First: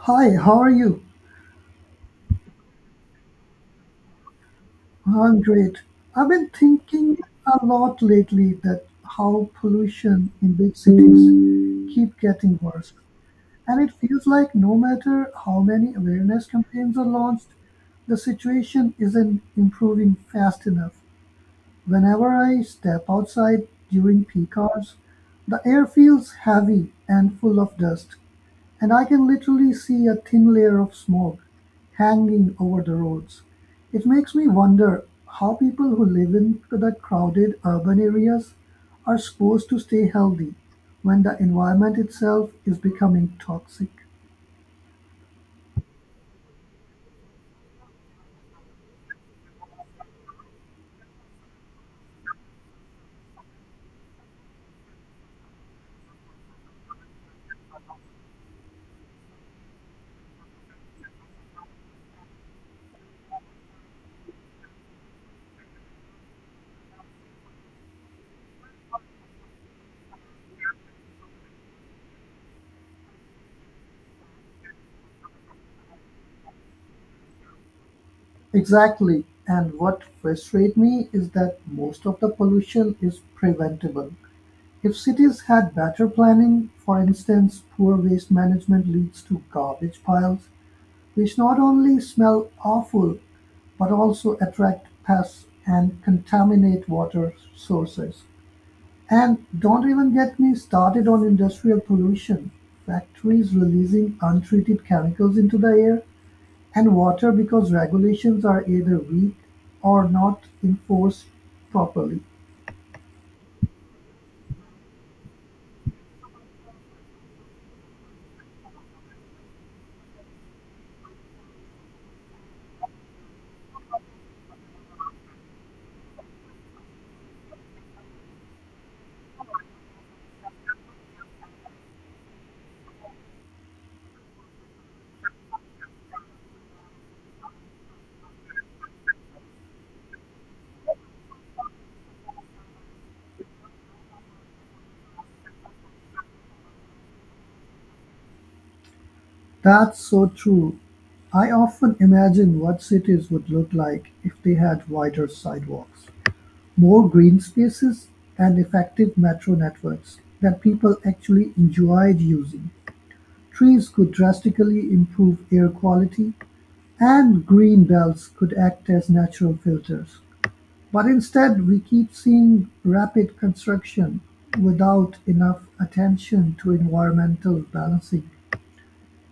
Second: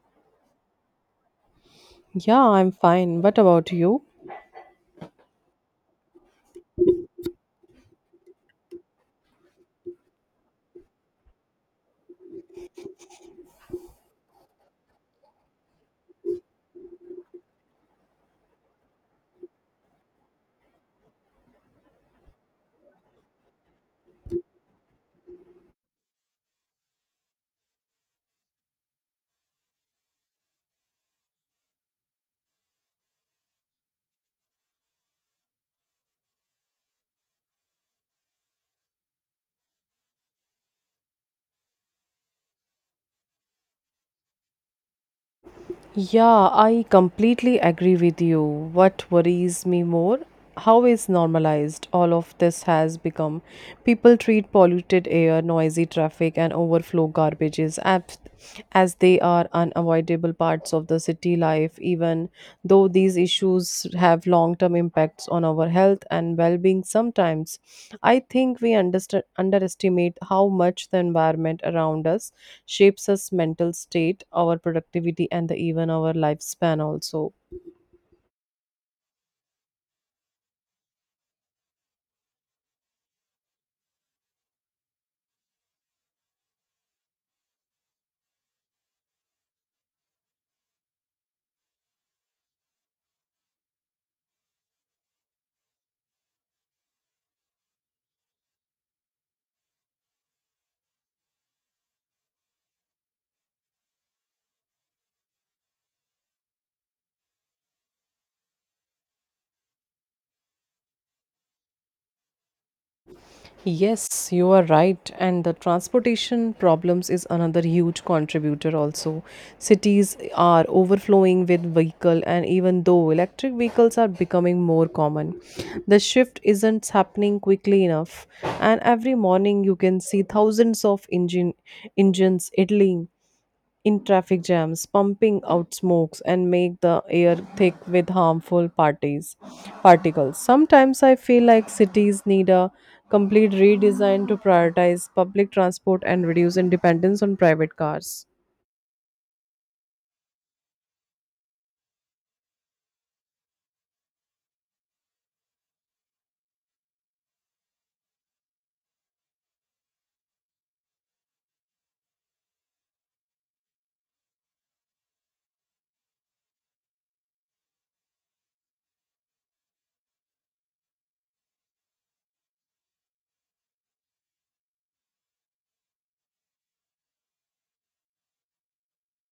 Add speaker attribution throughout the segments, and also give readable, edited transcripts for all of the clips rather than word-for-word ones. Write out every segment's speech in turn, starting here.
Speaker 1: Hi, how are you?
Speaker 2: Yeah, I'm fine. What about you?
Speaker 1: I'm great. I've been thinking a lot lately that how pollution in big cities keep getting worse. And it feels like no matter how many awareness campaigns are launched, the situation isn't improving fast enough. Whenever I step outside during peak hours, the air feels heavy and full of dust. And I can literally see a thin layer of smoke hanging over the roads. It makes me wonder how people who live in the crowded urban areas are supposed to stay healthy when the environment itself is becoming toxic.
Speaker 2: Yeah, I completely agree with you. What worries me more? How is normalized all of this has become? People treat polluted air, noisy traffic, and overflow garbages as they are unavoidable parts of the city life, even though these issues have long term impacts on our health and well being sometimes. I think we underestimate how much the environment around us shapes us mental state, our productivity, and the, even our lifespan also.
Speaker 1: Exactly. And what frustrates me is that most of the pollution is preventable. If cities had better planning, for instance, poor waste management leads to garbage piles which not only smell awful, but also attract pests and contaminate water sources. And don't even get me started on industrial pollution. Factories releasing untreated chemicals into the air and water because regulations are either weak or not enforced properly.
Speaker 2: Yes, you are right. And the transportation problems is another huge contributor also. Cities are overflowing with vehicle and even though electric vehicles are becoming more common, the shift isn't happening quickly enough. And every morning you can see thousands of engines idling in traffic jams, pumping out smokes and make the air thick with harmful parties particles. Sometimes I feel like cities need a complete redesign to prioritize public transport and reduce in dependence on private cars.
Speaker 1: That's so true. I often imagine what cities would look like if they had wider sidewalks, more green spaces, and effective metro networks that people actually enjoyed using. Trees could drastically improve air quality, and green belts could act as natural filters. But instead, we keep seeing rapid construction without enough attention to environmental balancing.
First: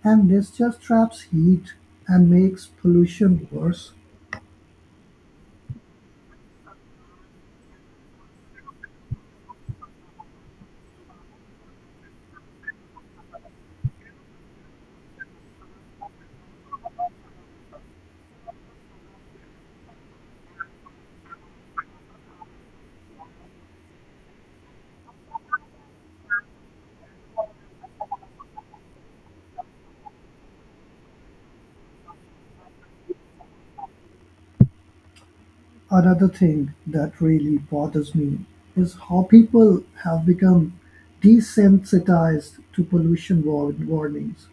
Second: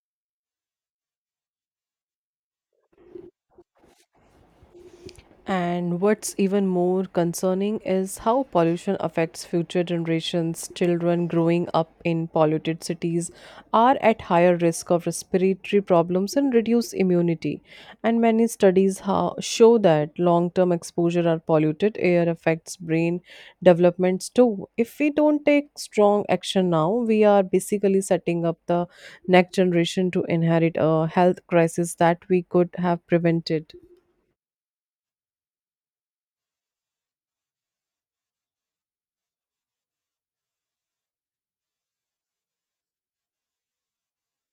Speaker 1: And this just traps heat and makes pollution worse.
Speaker 2: And what's even more concerning is how pollution affects future generations. Children growing up in polluted cities are at higher risk of respiratory problems and reduced immunity. And many studies show that long term exposure to polluted air affects brain developments too. If we don't take strong action now, we are basically setting up the next generation to inherit a health crisis that we could have prevented.
Speaker 1: Another thing that really bothers me is how people have become desensitized to pollution warnings.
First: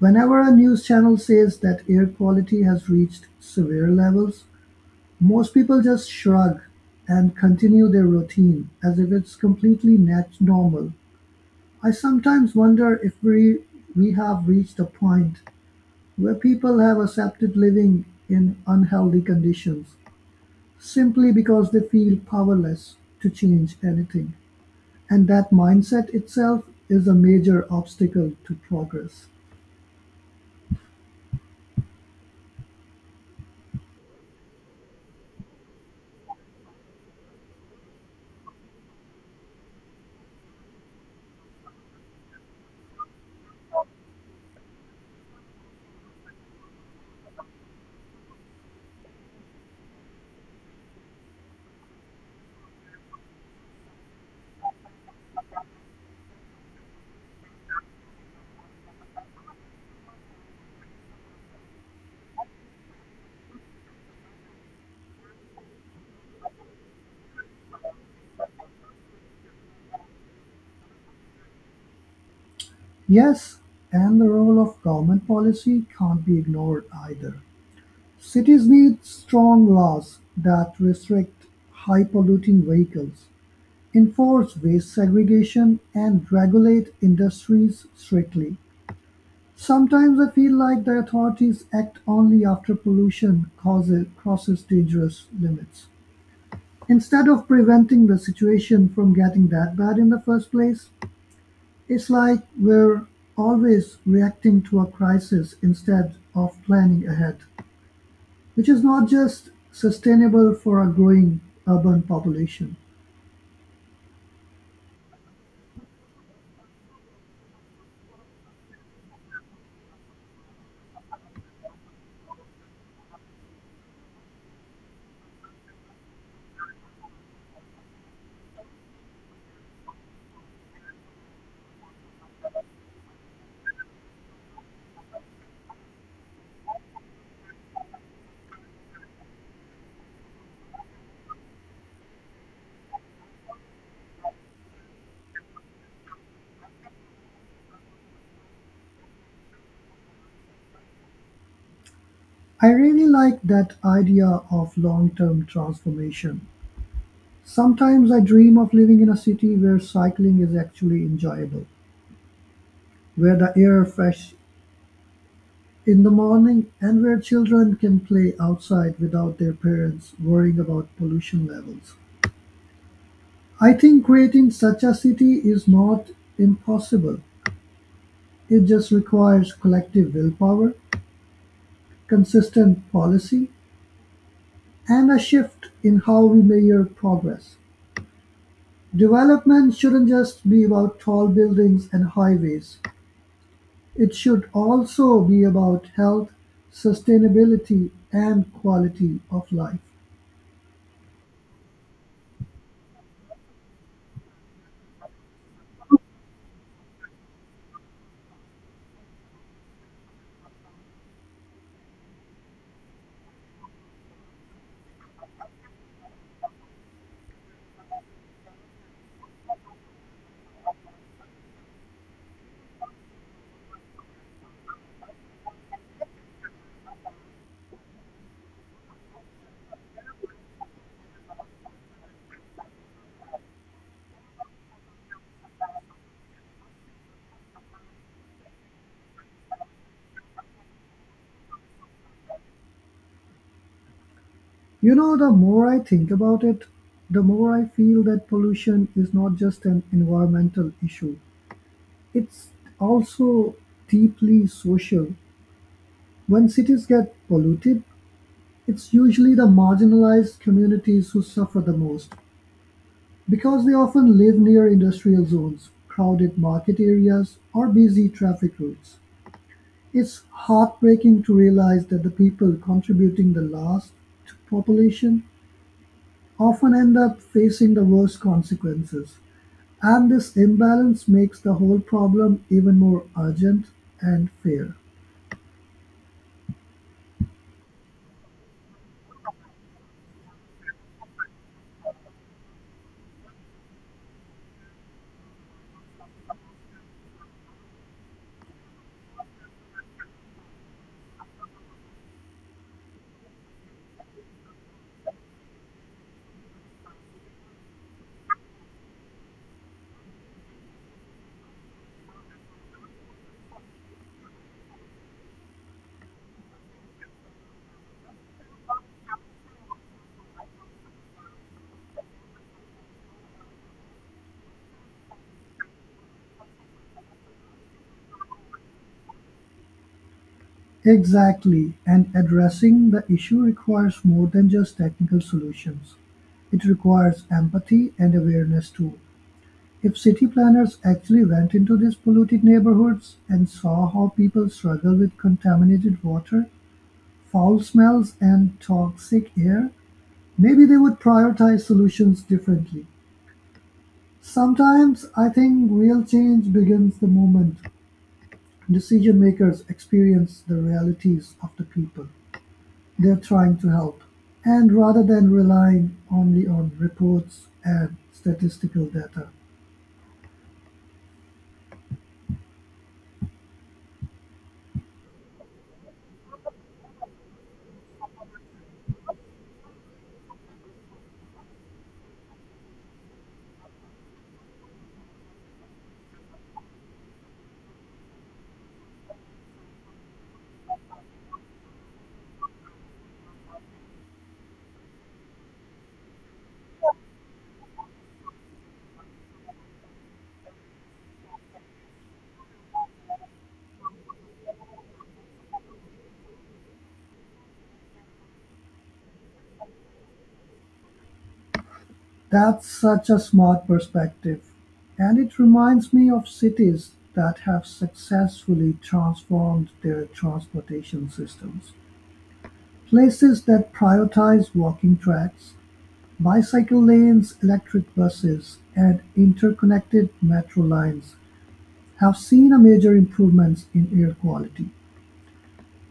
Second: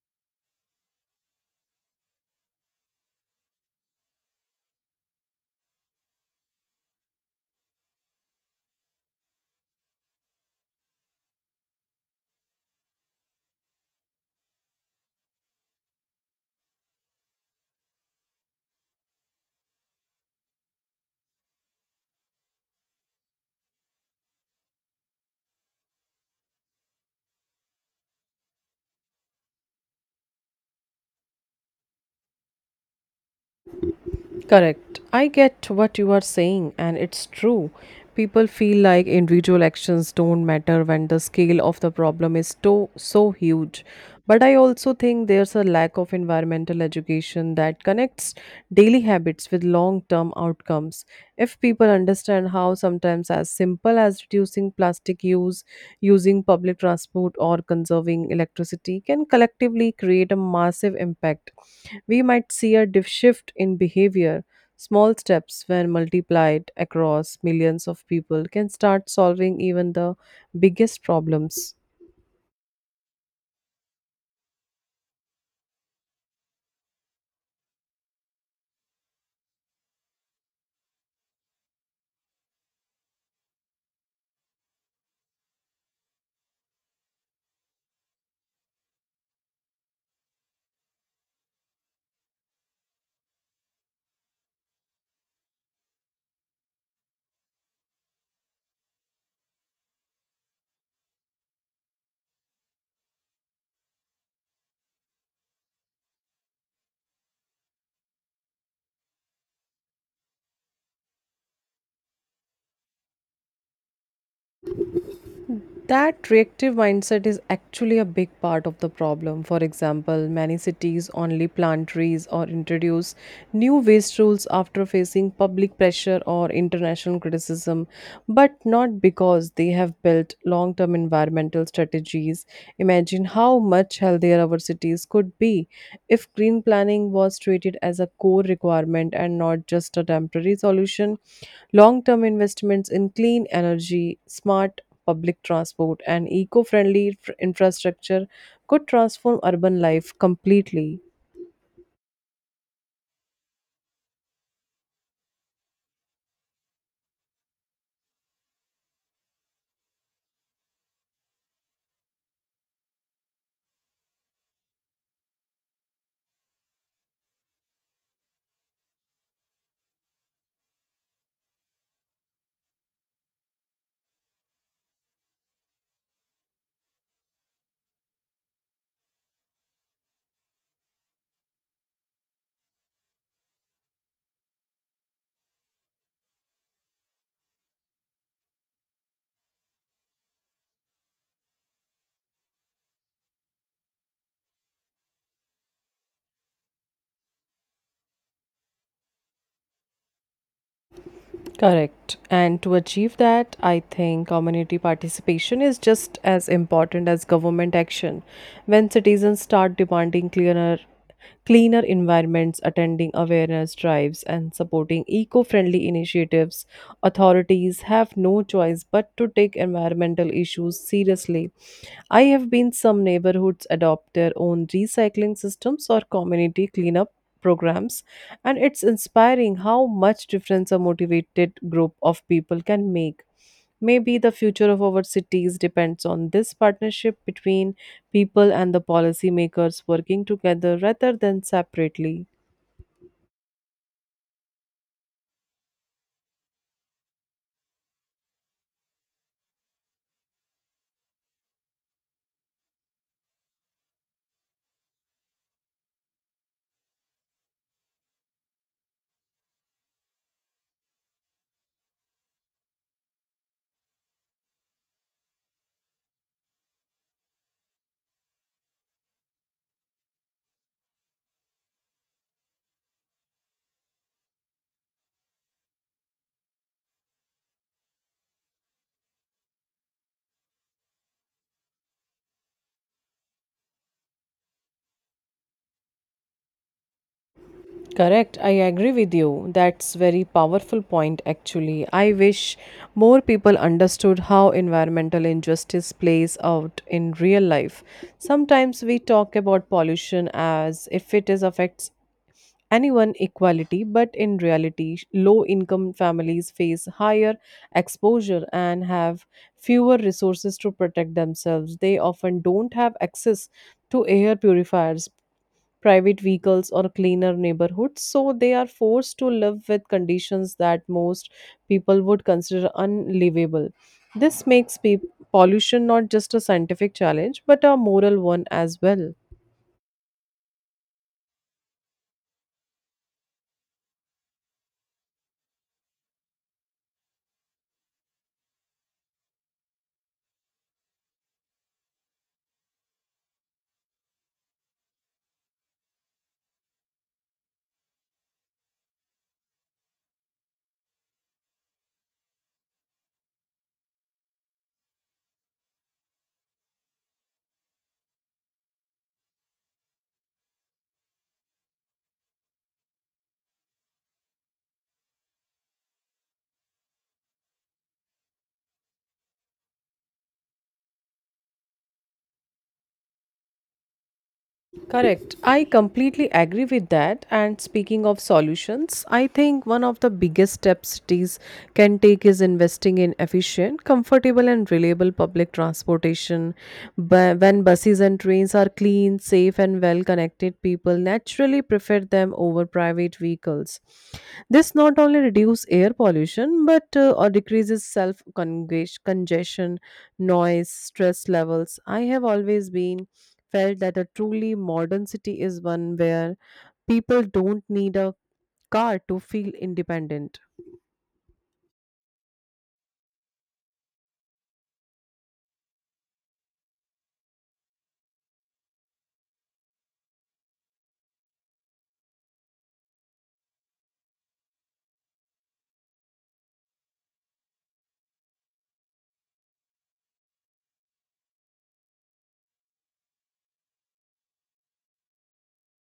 Speaker 1: Whenever a news channel says that air quality has reached severe levels, most people just shrug and continue their routine as if it's completely net normal. I sometimes wonder if we have reached a point where people have accepted living in unhealthy conditions simply because they feel powerless to change anything. And that mindset itself is a major obstacle to progress.
Speaker 2: Correct. I get what you are saying, and it's true. People feel like individual actions don't matter when the scale of the problem is so huge. But I also think there's a lack of environmental education that connects daily habits with long term outcomes. If people understand how sometimes as simple as reducing plastic use, using public transport, or conserving electricity can collectively create a massive impact, we might see a shift in behavior. Small steps, when multiplied across millions of people, can start solving even the biggest problems.
Speaker 1: Yes, and the role of government policy can't be ignored either. Cities need strong laws that restrict high polluting vehicles, enforce waste segregation, and regulate industries strictly. Sometimes I feel like the authorities act only after pollution crosses dangerous limits. Instead of preventing the situation from getting that bad in the first place, it's like we're always reacting to a crisis instead of planning ahead, which is not just sustainable for a growing urban population.
Speaker 2: That reactive mindset is actually a big part of the problem. For example, many cities only plant trees or introduce new waste rules after facing public pressure or international criticism, but not because they have built long term environmental strategies. Imagine how much healthier our cities could be if green planning was treated as a core requirement and not just a temporary solution. Long term investments in clean energy, smart public transport, and eco friendly infrastructure could transform urban life completely.
Speaker 1: I really like that idea of long term transformation. Sometimes I dream of living in a city where cycling is actually enjoyable, where the air fresh in the morning and where children can play outside without their parents worrying about pollution levels. I think creating such a city is not impossible. It just requires collective willpower, consistent policy, and a shift in how we measure progress. Development shouldn't just be about tall buildings and highways. It should also be about health, sustainability, and quality of life.
Speaker 2: Correct. And to achieve that, I think community participation is just as important as government action. When citizens start demanding cleaner environments, attending awareness drives, and supporting eco friendly initiatives. Authorities have no choice but to take environmental issues seriously. I have been some neighborhoods adopt their own recycling systems or community cleanup programs and it's inspiring how much difference a motivated group of people can make. Maybe the future of our cities depends on this partnership between people and the policymakers working together rather than separately.
Speaker 1: You know, the more I think about it, the more I feel that pollution is not just an environmental issue. It's also deeply social. When cities get polluted, it's usually the marginalized communities who suffer the most because they often live near industrial zones, crowded market areas, or busy traffic routes. It's heartbreaking to realize that the people contributing the last to population often end up facing the worst consequences, and this imbalance makes the whole problem even more urgent and fair.
Speaker 2: Correct, I agree with you. That's very powerful point actually. I wish more people understood how environmental injustice plays out in real life. Sometimes we talk about pollution as if it is affects anyone equality, but in reality, low income families face higher exposure and have fewer resources to protect themselves. They often don't have access to air purifiers, private vehicles, or cleaner neighborhoods, so they are forced to live with conditions that most people would consider unlivable. This makes pollution not just a scientific challenge, but a moral one as well.
Speaker 1: Exactly, and addressing the issue requires more than just technical solutions. It requires empathy and awareness too. If city planners actually went into these polluted neighborhoods and saw how people struggle with contaminated water, foul smells, and toxic air, maybe they would prioritize solutions differently. Sometimes I think real change begins the moment decision-makers experience the realities of the people they're trying to help, and rather than relying only on reports and statistical data.
Speaker 2: Correct. I completely agree with that. And speaking of solutions, I think one of the biggest steps cities can take is investing in efficient, comfortable, and reliable public transportation. When buses and trains are clean, safe, and well connected, people naturally prefer them over private vehicles. This not only reduces air pollution but or decreases self congestion, noise, stress levels. I have always been felt that a truly modern city is one where people don't need a car to feel independent.
Speaker 1: That's such a smart perspective, and it reminds me of cities that have successfully transformed their transportation systems. Places that prioritize walking tracks, bicycle lanes, electric buses, and interconnected metro lines have seen a major improvements in air quality.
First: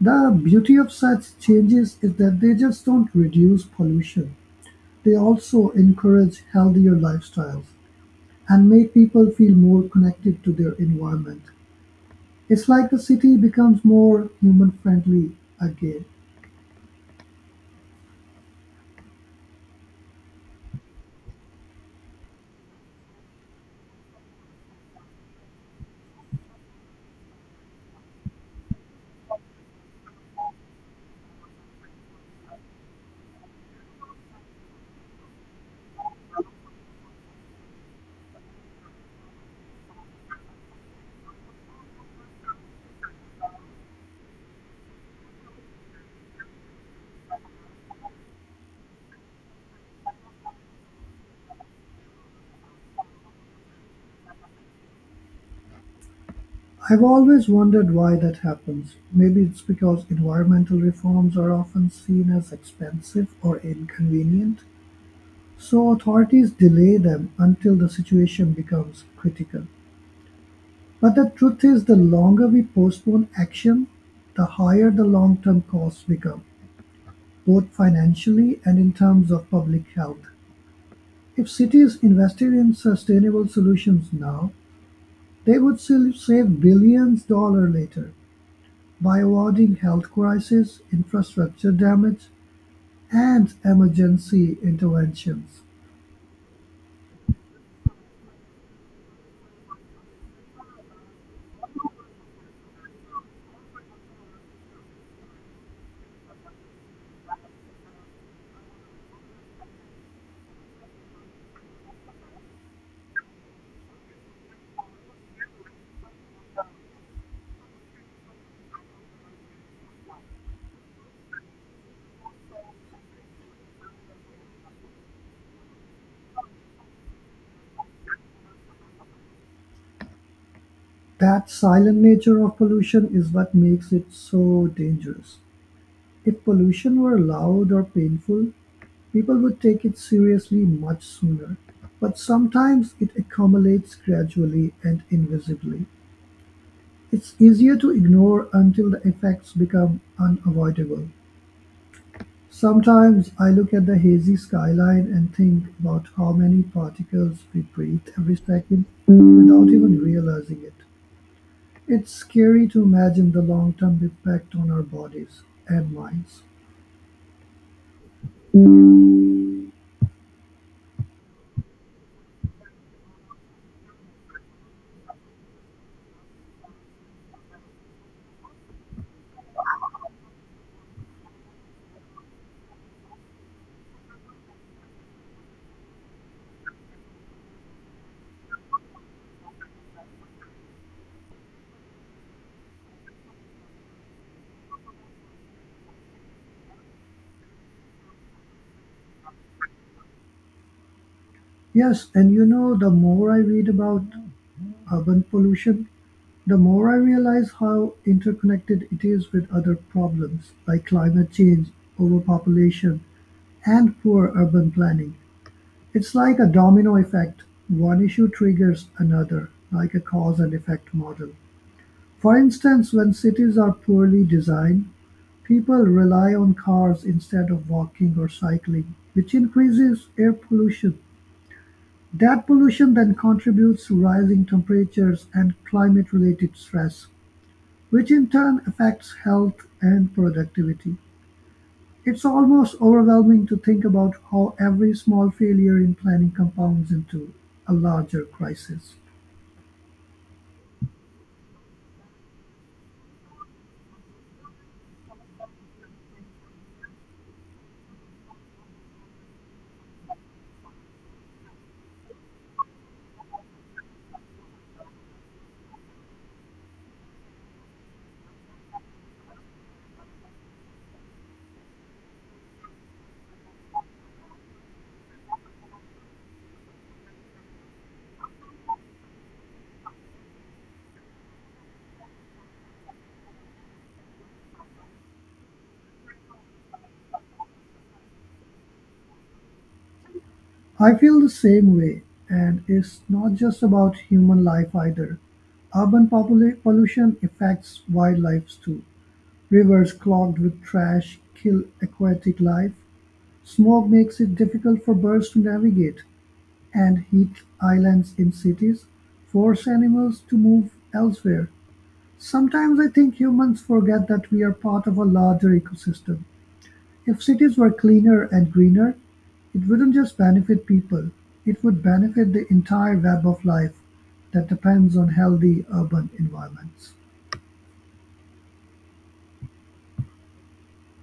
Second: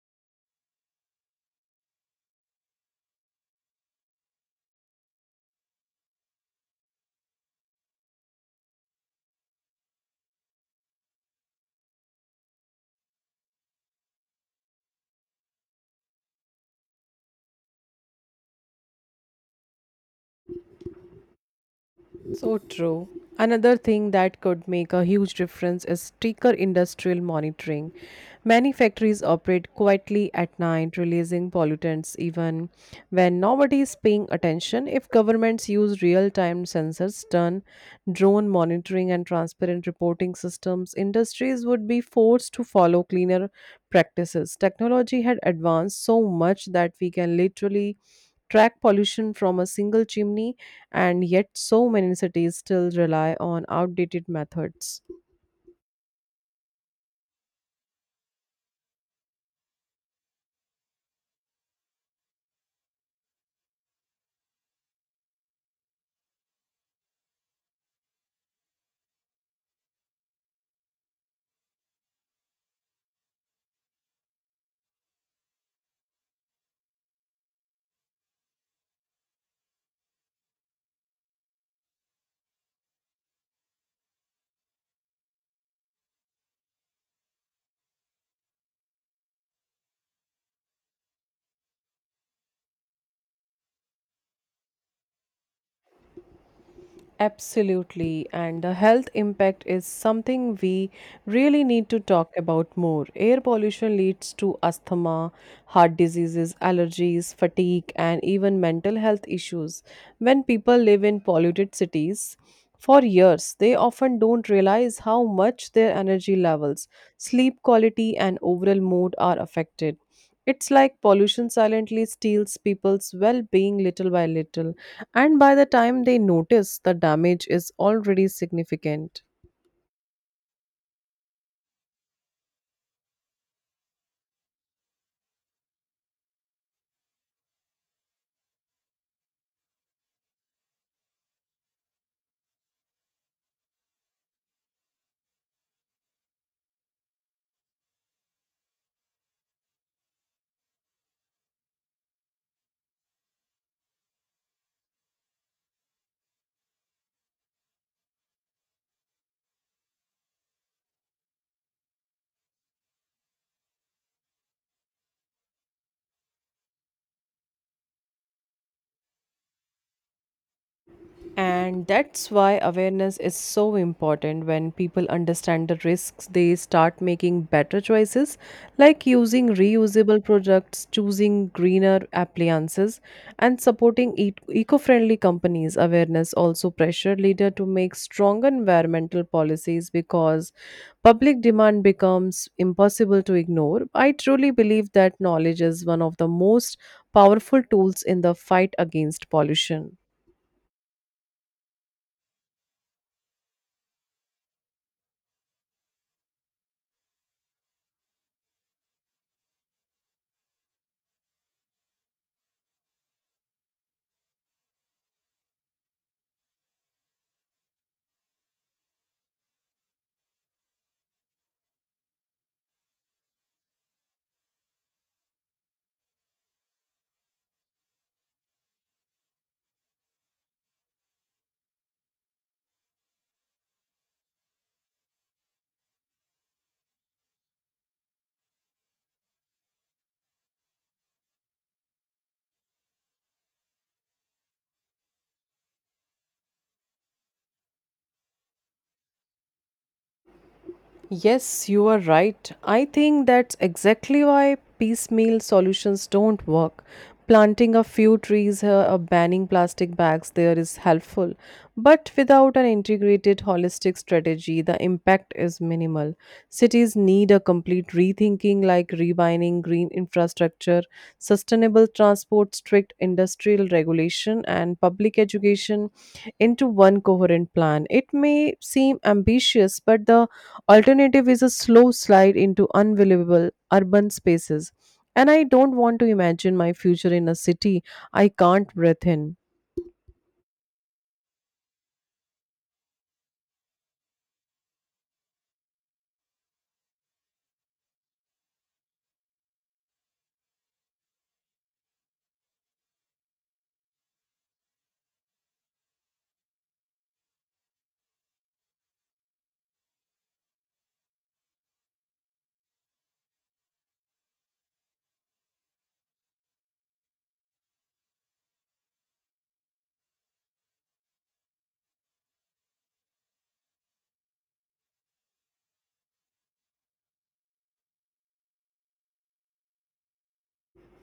Speaker 1: The beauty of such changes is that they just don't reduce pollution. They also encourage healthier lifestyles and make people feel more connected to their environment. It's like the city becomes more human friendly again.
Speaker 2: So true. Another thing that could make a huge difference is stricter industrial monitoring. Many factories operate quietly at night, releasing pollutants even when nobody is paying attention. If governments use real-time sensors, done drone monitoring and transparent reporting systems, industries would be forced to follow cleaner practices. Technology had advanced so much that we can literally track pollution from a single chimney, and yet so many cities still rely on outdated methods.
Speaker 1: I've always wondered why that happens. Maybe it's because environmental reforms are often seen as expensive or inconvenient, so authorities delay them until the situation becomes critical. But the truth is, the longer we postpone action, the higher the long term costs become, both financially and in terms of public health. If cities invested in sustainable solutions now, they would still save billions dollar later, by awarding health crises, infrastructure damage, and emergency interventions.
Speaker 2: Absolutely, and the health impact is something we really need to talk about more. Air pollution leads to asthma, heart diseases, allergies, fatigue, and even mental health issues. When people live in polluted cities for years, they often don't realize how much their energy levels, sleep quality, and overall mood are affected. It's like pollution silently steals people's well being little by little, and by the time they notice, the damage is already significant.
Speaker 1: That silent nature of pollution is what makes it so dangerous. If pollution were loud or painful, people would take it seriously much sooner. But sometimes it accumulates gradually and invisibly. It's easier to ignore until the effects become unavoidable. Sometimes I look at the hazy skyline and think about how many particles we breathe every second without even realizing it. It's scary to imagine the long term impact on our bodies and minds.
Speaker 2: And that's why awareness is so important. When people understand the risks, they start making better choices like using reusable products, choosing greener appliances, and supporting eco friendly companies. Awareness also pressure leader to make strong environmental policies because public demand becomes impossible to ignore. I truly believe that knowledge is one of the most powerful tools in the fight against pollution.
Speaker 1: Yes, and you know, the more I read about urban pollution, the more I realize how interconnected it is with other problems like climate change, overpopulation, and poor urban planning. It's like a domino effect, one issue triggers another, like a cause-and-effect model. For instance, when cities are poorly designed, people rely on cars instead of walking or cycling, which increases air pollution. That pollution then contributes to rising temperatures and climate-related stress, which in turn affects health and productivity. It's almost overwhelming to think about how every small failure in planning compounds into a larger crisis.
Speaker 2: Yes, you are right. I think that's exactly why piecemeal solutions don't work. Planting a few trees here or banning plastic bags there is helpful, but without an integrated holistic strategy, the impact is minimal. Cities need a complete rethinking like rebining green infrastructure, sustainable transport, strict industrial regulation, and public education into one coherent plan. It may seem ambitious, but the alternative is a slow slide into unbelievable urban spaces. And I don't want to imagine my future in a city I can't breathe in.
Speaker 1: I feel the same way, and it's not just about human life either. Urban pollution affects wildlife too. Rivers clogged with trash kill aquatic life. Smoke makes it difficult for birds to navigate, and heat islands in cities force animals to move elsewhere. Sometimes I think humans forget that we are part of a larger ecosystem. If cities were cleaner and greener, it wouldn't just benefit people, it would benefit the entire web of life that depends on healthy urban environments.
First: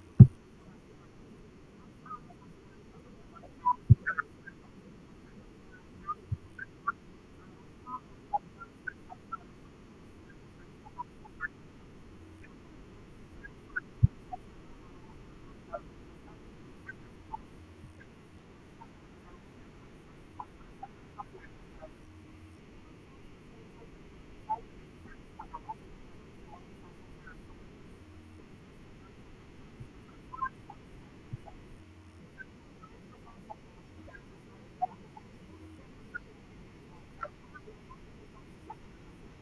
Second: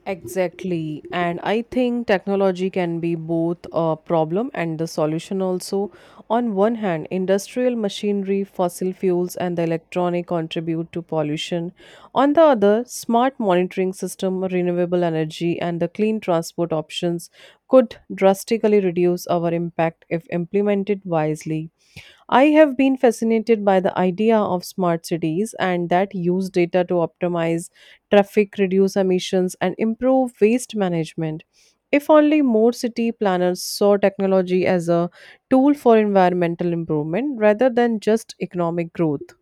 Speaker 2: Exactly. And I think technology can be both a problem and the solution also. On one hand, industrial machinery, fossil fuels, and the electronic contribute to pollution. On the other, smart monitoring system, renewable energy, and the clean transport options could drastically reduce our impact if implemented wisely. I have been fascinated by the idea of smart cities and that use data to optimize traffic, reduce emissions, and improve waste management. If only more city planners saw technology as a tool for environmental improvement rather than just economic growth.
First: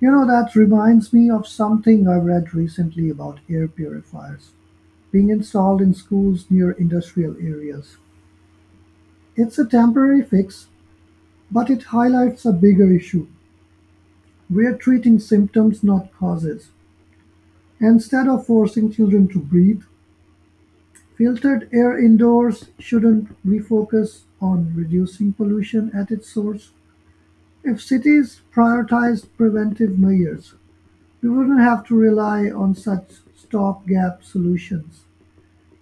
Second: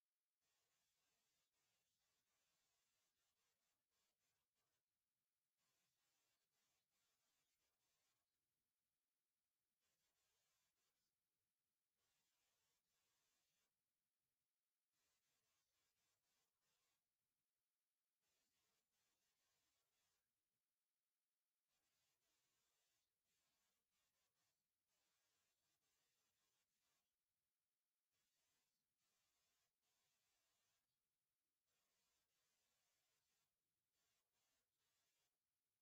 Speaker 1: You know, that reminds me of something I read recently about air purifiers being installed in schools near industrial areas. It's a temporary fix, but it highlights a bigger issue. We're treating symptoms, not causes. Instead of forcing children to breathe filtered air indoors, shouldn't we focus on reducing pollution at its source? If cities prioritized preventive measures, we wouldn't have to rely on such stopgap solutions.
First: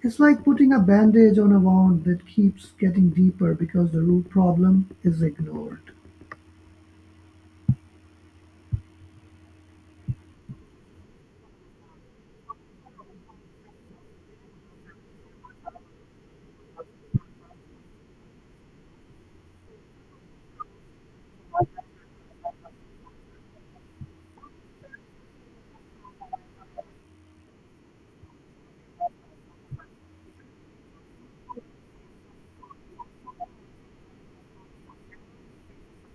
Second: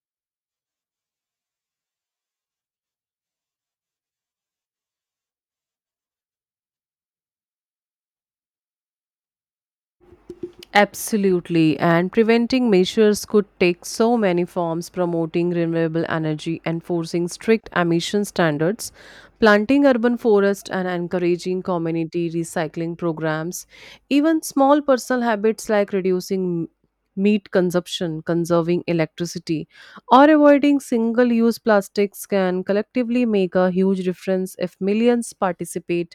Speaker 1: It's like putting a bandage on a wound that keeps getting deeper because the root problem is ignored.
Speaker 2: Absolutely, and preventing measures could take so many forms promoting renewable energy, enforcing strict emission standards, planting urban forests, and encouraging community recycling programs. Even small personal habits like reducing meat consumption, conserving electricity, or avoiding single use plastics can collectively make a huge difference if millions participate.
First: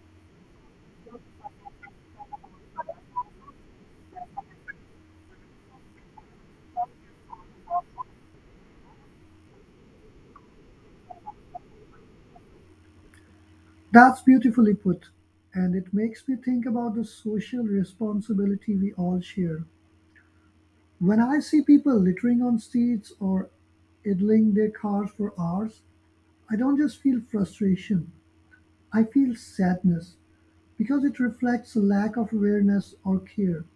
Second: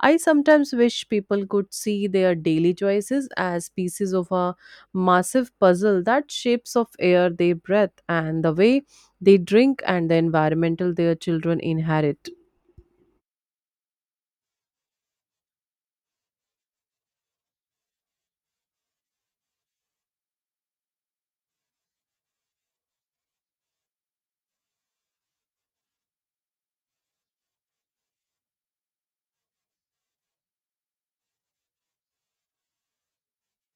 Speaker 2: I sometimes wish people could see their daily choices as pieces of a massive puzzle that shapes of air they breathe and the way they drink and the environmental their children inherit.
Speaker 1: That's beautifully put, and it makes me think about the social responsibility we all share. When I see people littering on streets or idling their cars for hours, I don't just feel frustration, I feel sadness because it reflects a lack of awareness or care.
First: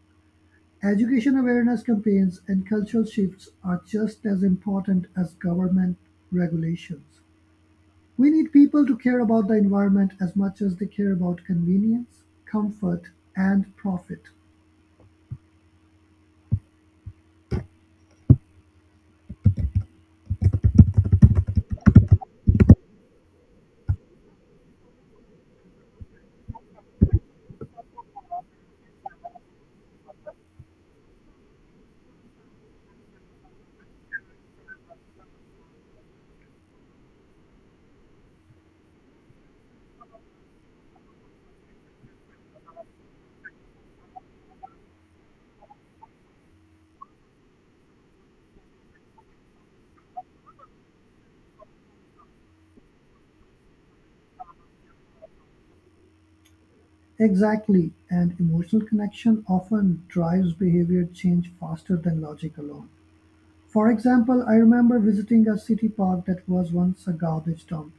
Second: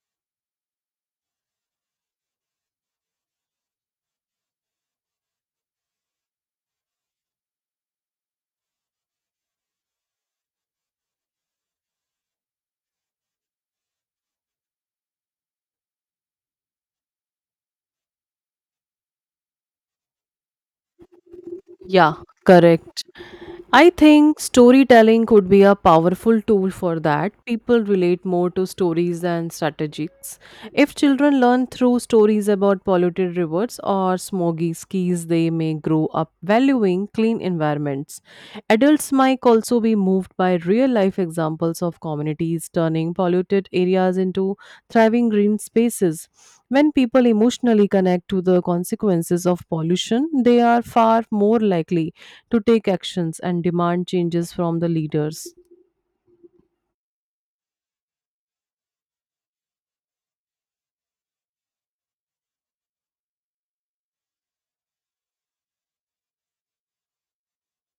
Speaker 1: Education awareness campaigns and cultural shifts are just as important as government regulations. We need people to care about the environment as much as they care about convenience, comfort, and profit.
Speaker 2: Yeah, correct. I think storytelling could be a powerful tool for that. People relate more to stories than strategies. If children learn through stories about polluted rivers or smoggy skis, they may grow up valuing clean environments. Adults might also be moved by real life examples of communities turning polluted areas into thriving green spaces. When people emotionally connect to the consequences of pollution, they are far more likely to take actions and demand changes from the leaders.
Speaker 1: Exactly, and emotional connection often drives behavior change faster than logic alone. For example, I remember visiting a city park that was once a garbage dump.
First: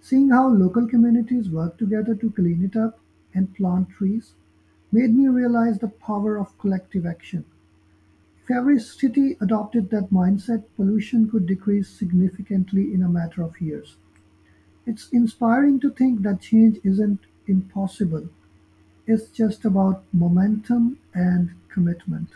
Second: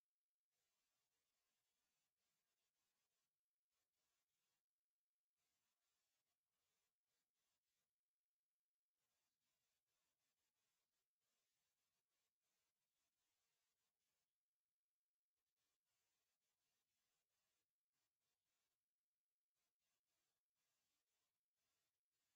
Speaker 1: Seeing how local communities work together to clean it up and plant trees made me realize the power of collective action. If every city adopted that mindset, pollution could decrease significantly in a matter of years. It's inspiring to think that change isn't impossible, it's just about momentum and commitment.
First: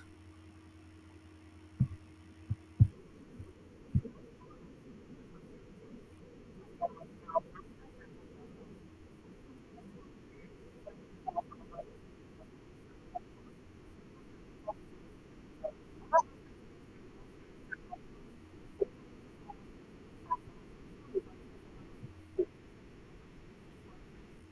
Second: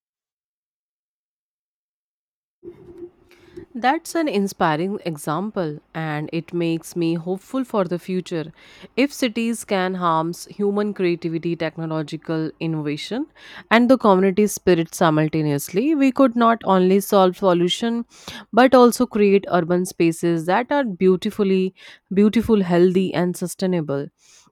Speaker 2: That's an inspiring example, and it makes me hopeful for the future. If cities can harness human creativity, technological innovation, and the community spirit simultaneously, we could not only solve pollution but also create urban spaces that are beautiful, healthy, and sustainable.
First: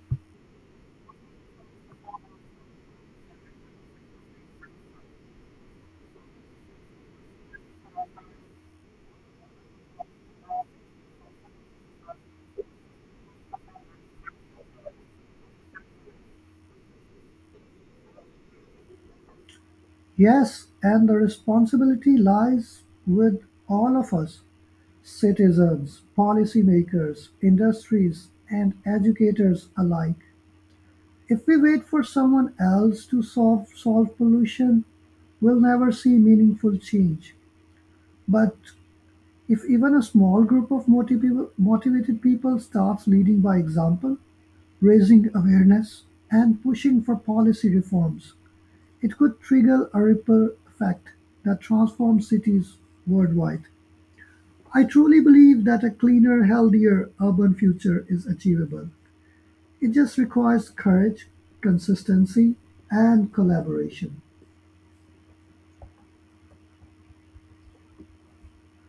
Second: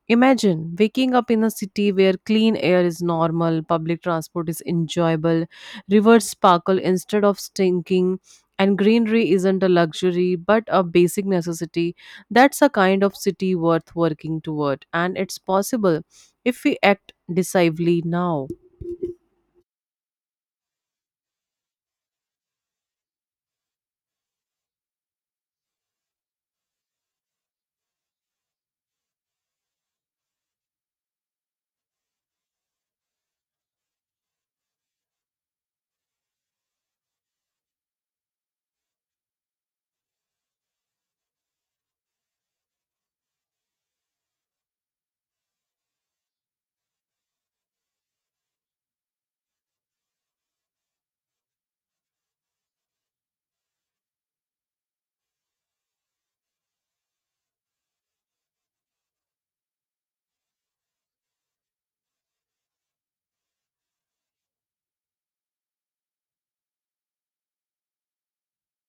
Speaker 2: Imagine waking up in a city where clean air is normal, public transport is enjoyable, rivers sparkle instead of stinking, and greenery isn't a luxury but a basic necessity. That's a kind of city worth working toward, and it's possible if we act decisively now.
Speaker 1: Yes, and the responsibility lies with all of us citizens, policymakers, industries, and educators alike. If we wait for someone else to solve pollution, we'll never see meaningful change. But if even a small group of motivated people starts leading by example, raising awareness, and pushing for policy reforms, it could trigger a ripple effect that transforms cities worldwide. I truly believe that a cleaner, healthier urban future is achievable. It just requires courage, consistency, and collaboration.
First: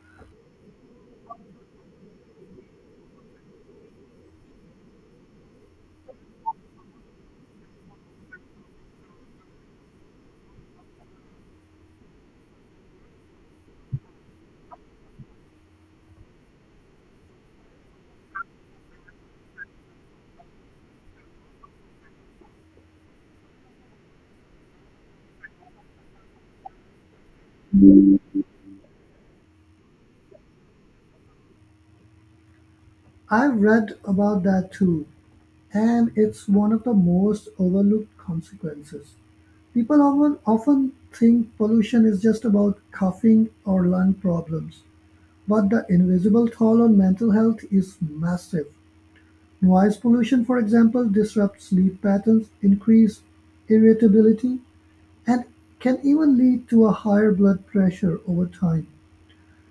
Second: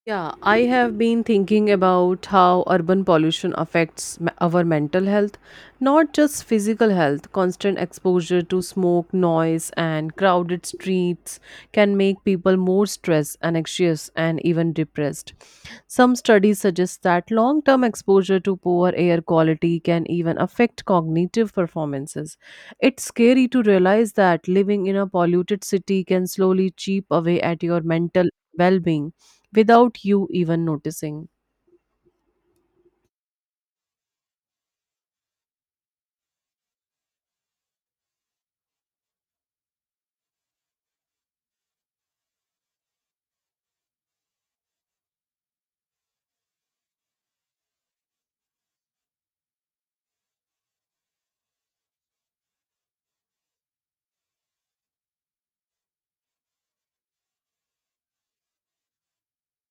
Speaker 2: Yeah, I have been thinking about how urban pollution affects our mental health, not just physical health. Constant exposure to smoke, noise, and crowded streets can make people more stressed, and anxious, and even depressed. Some studies suggest that long term exposure to poor air quality can even affect cognitive performances. It's scary to realize that living in a polluted city can slowly chip away at your mental well being without you even noticing.
Speaker 1: I've read about that too, and it's one of the most overlooked consequences. People often think pollution is just about coughing or lung problems, but the invisible toll on mental health is massive. Noise pollution, for example, disrupts sleep patterns, increases irritability, and can even lead to a higher blood pressure over time.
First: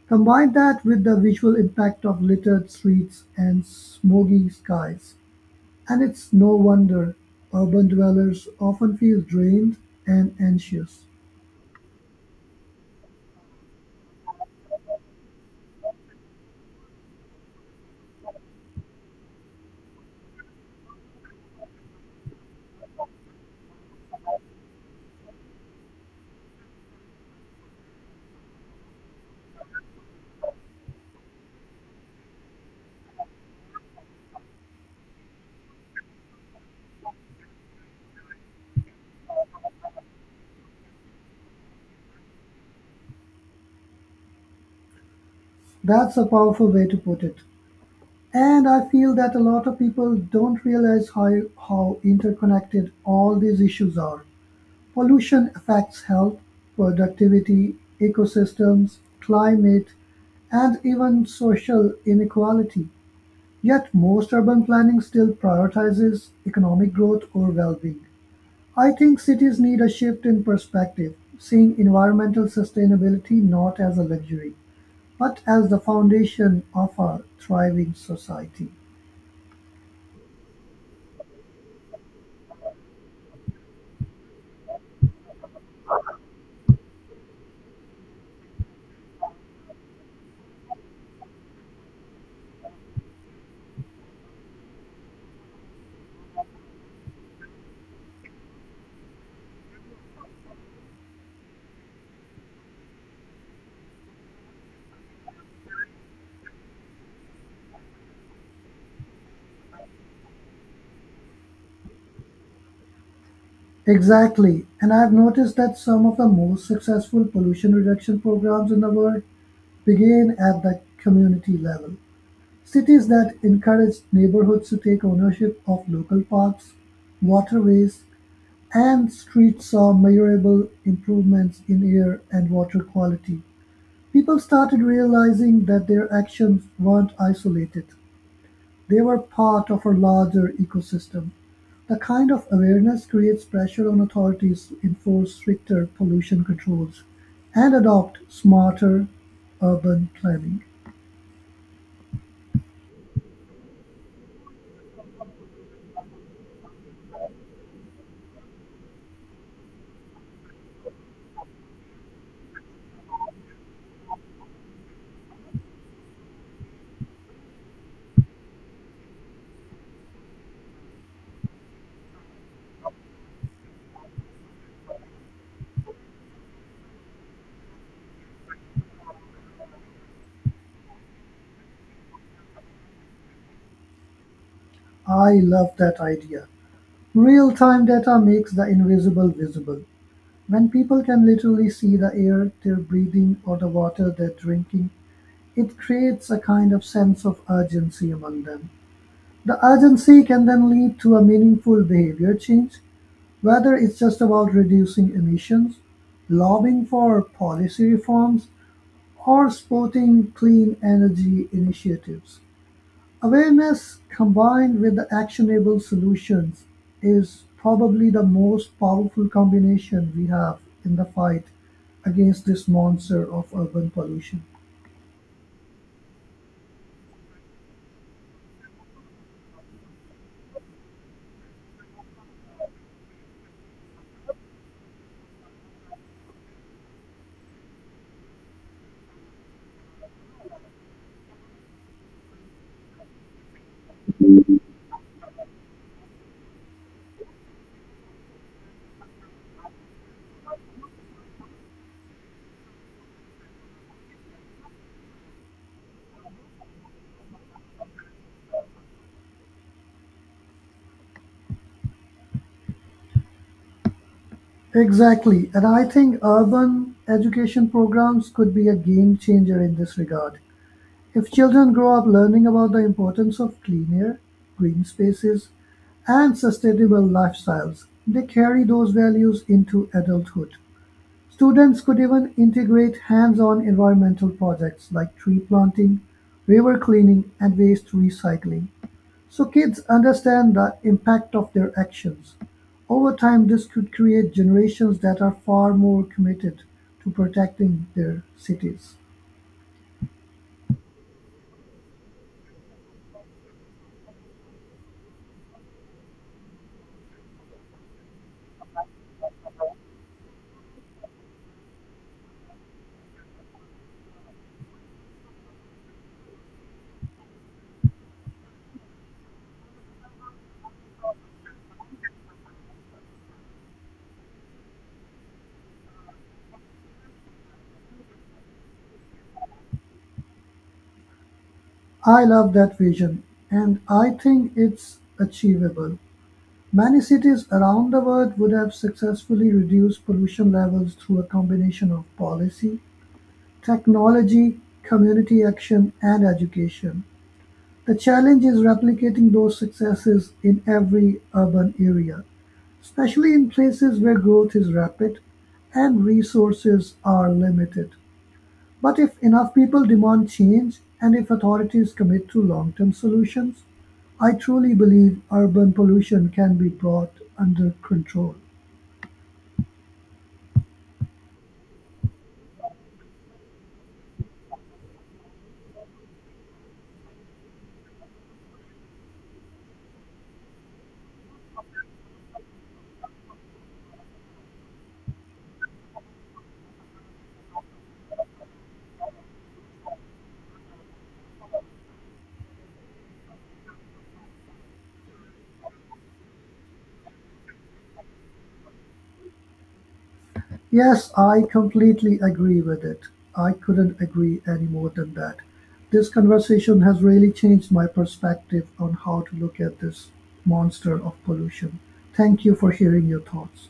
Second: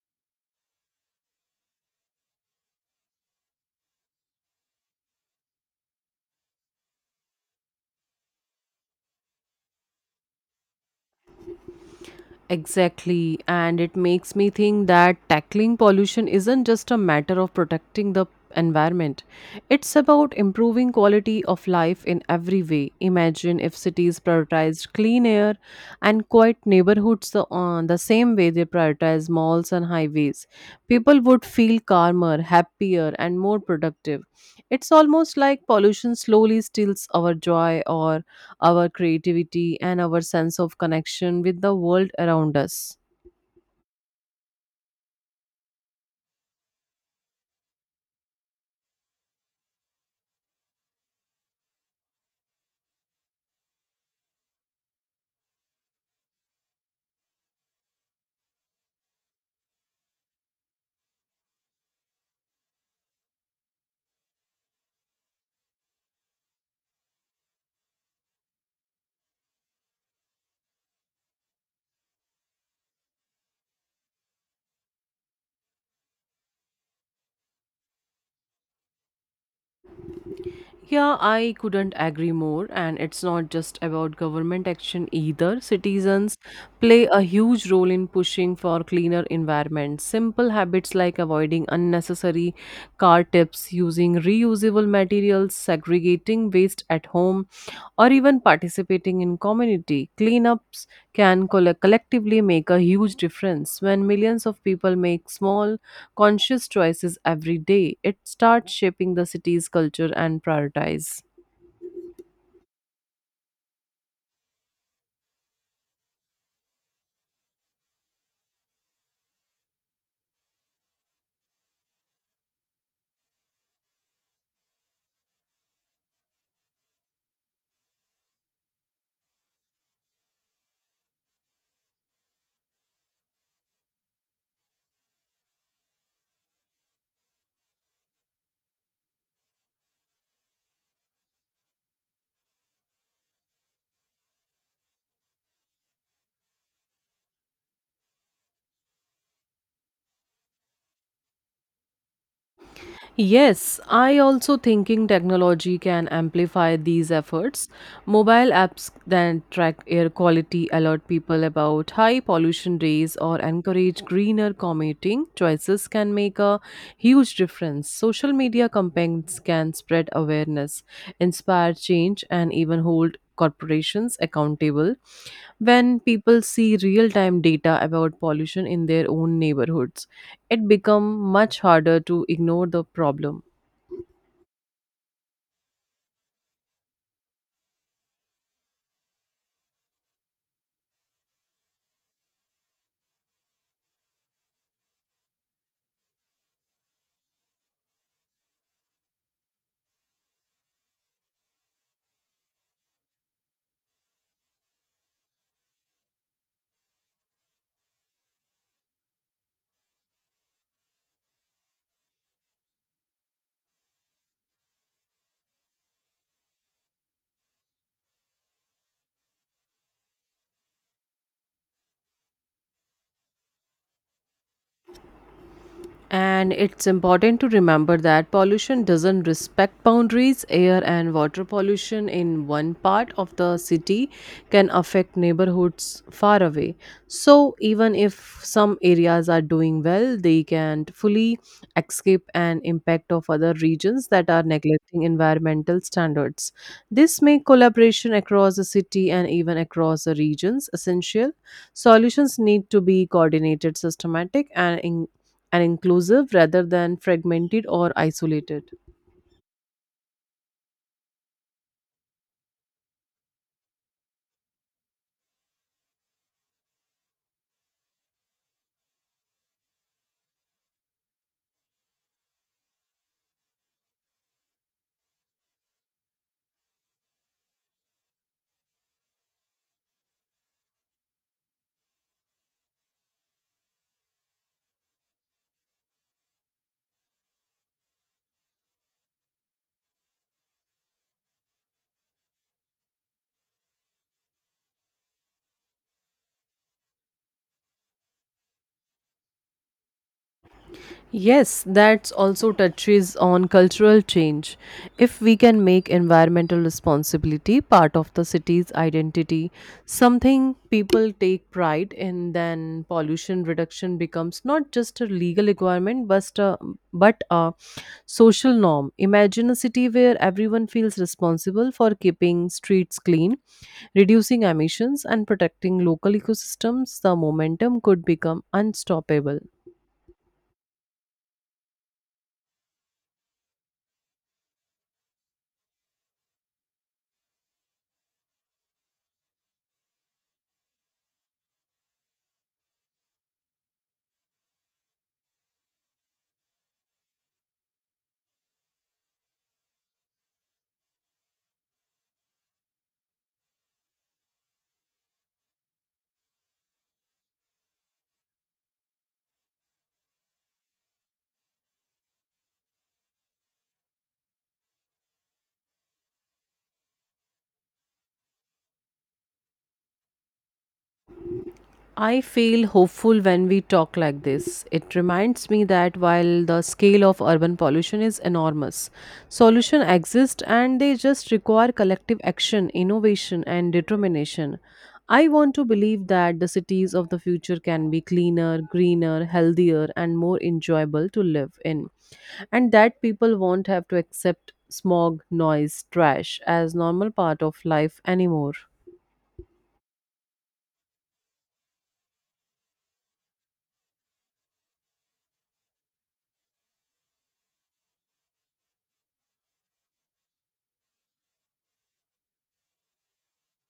Speaker 1: Combine that with the visual impact of littered streets and smoky skies, and it's no wonder urban dwellers often feel drained and anxious.
Speaker 2: Exactly, and it makes me think that tackling pollution isn't just a matter of protecting the environment. It's about improving quality of life in every way. Imagine if cities prioritized clean air and quiet neighborhoods the same way they prioritize malls and highways, people would feel calmer, happier, and more productive. It's almost like pollution slowly steals our joy or our creativity and our sense of connection with the world around us.
Speaker 1: That's a powerful way to put it. And I feel that a lot of people don't realize how interconnected all these issues are. Pollution affects health, productivity, ecosystems, climate, and even social inequality, yet most urban planning still prioritizes economic growth or well-being. I think cities need a shift in perspective, seeing environmental sustainability not as a luxury, but as the foundation of a thriving society.
Speaker 2: Yeah, I couldn't agree more. And it's not just about government action either. Citizens play a huge role in pushing for cleaner environments. Simple habits like avoiding unnecessary car tips, using reusable materials, segregating waste at home, or even participating in community cleanups can collectively make a huge difference. When millions of people make small conscious choices every day. It starts shaping the city's culture and prioritize.
Speaker 1: Exactly, and I've noticed that some of the most successful pollution reduction programs in the world begin at the community level. Cities that encouraged neighborhoods to take ownership of local parks, waterways, and streets saw measurable improvements in air and water quality. People started realizing that their actions weren't isolated, they were part of a larger ecosystem. The kind of awareness creates pressure on authorities to enforce stricter pollution controls and adopt smarter urban planning.
Speaker 2: Yes, I also thinking technology can amplify these efforts. Mobile apps that track air quality alert people about high pollution days or encourage greener commuting choices can make a huge difference. Social media campaigns can spread awareness, inspire change, and even hold corporations accountable when people see real time data about pollution in their own neighborhoods it becomes much harder to ignore the problem.
Speaker 1: I love that idea. Real time data makes the invisible visible. When people can literally see the air they're breathing or the water they're drinking, it creates a kind of sense of urgency among them. The urgency can then lead to a meaningful behavior change, whether it's just about reducing emissions, lobbying for policy reforms, or supporting clean energy initiatives. Awareness combined with the actionable solutions is probably the most powerful combination we have in the fight against this monster of urban pollution.
Speaker 2: And it's important to remember that pollution doesn't respect boundaries. Air and water pollution in one part of the city can affect neighborhoods far away. So, even if some areas are doing well, they can't fully escape an impact of other regions that are neglecting environmental standards. This makes collaboration across the city and even across the regions essential. Solutions need to be coordinated, systematic, and inclusive rather than fragmented or isolated.
Speaker 1: Exactly, and I think urban education programs could be a game changer in this regard. If children grow up learning about the importance of clean air, green spaces, and sustainable lifestyles, they carry those values into adulthood. Students could even integrate hands-on environmental projects like tree planting, river cleaning and waste recycling, so kids understand the impact of their actions. Over time, this could create generations that are far more committed to protecting their cities.
Speaker 2: Yes, that also touches on cultural change. If we can make environmental responsibility part of the city's identity, something people take pride in, then pollution reduction becomes not just a legal requirement but a social norm. Imagine a city where everyone feels responsible for keeping streets clean, reducing emissions, and protecting local ecosystems. The momentum could become unstoppable.
Speaker 1: I love that vision and I think it's achievable. Many cities around the world would have successfully reduced pollution levels through a combination of policy, technology, community action and education. The challenge is replicating those successes in every urban area, especially in places where growth is rapid and resources are limited. But if enough people demand change and if authorities commit to long term solutions, I truly believe urban pollution can be brought under control.
Speaker 2: I feel hopeful when we talk like this. It reminds me that while the scale of urban pollution is enormous, solutions exist and they just require collective action, innovation, and determination. I want to believe that the cities of the future can be cleaner, greener, healthier, and more enjoyable to live in, and that people won't have to accept smog, noise, trash as normal part of life anymore.
Speaker 1: Yes, I completely agree with it. I couldn't agree any more than that. This conversation has really changed my perspective on how to look at this monster of pollution. Thank you for sharing your thoughts.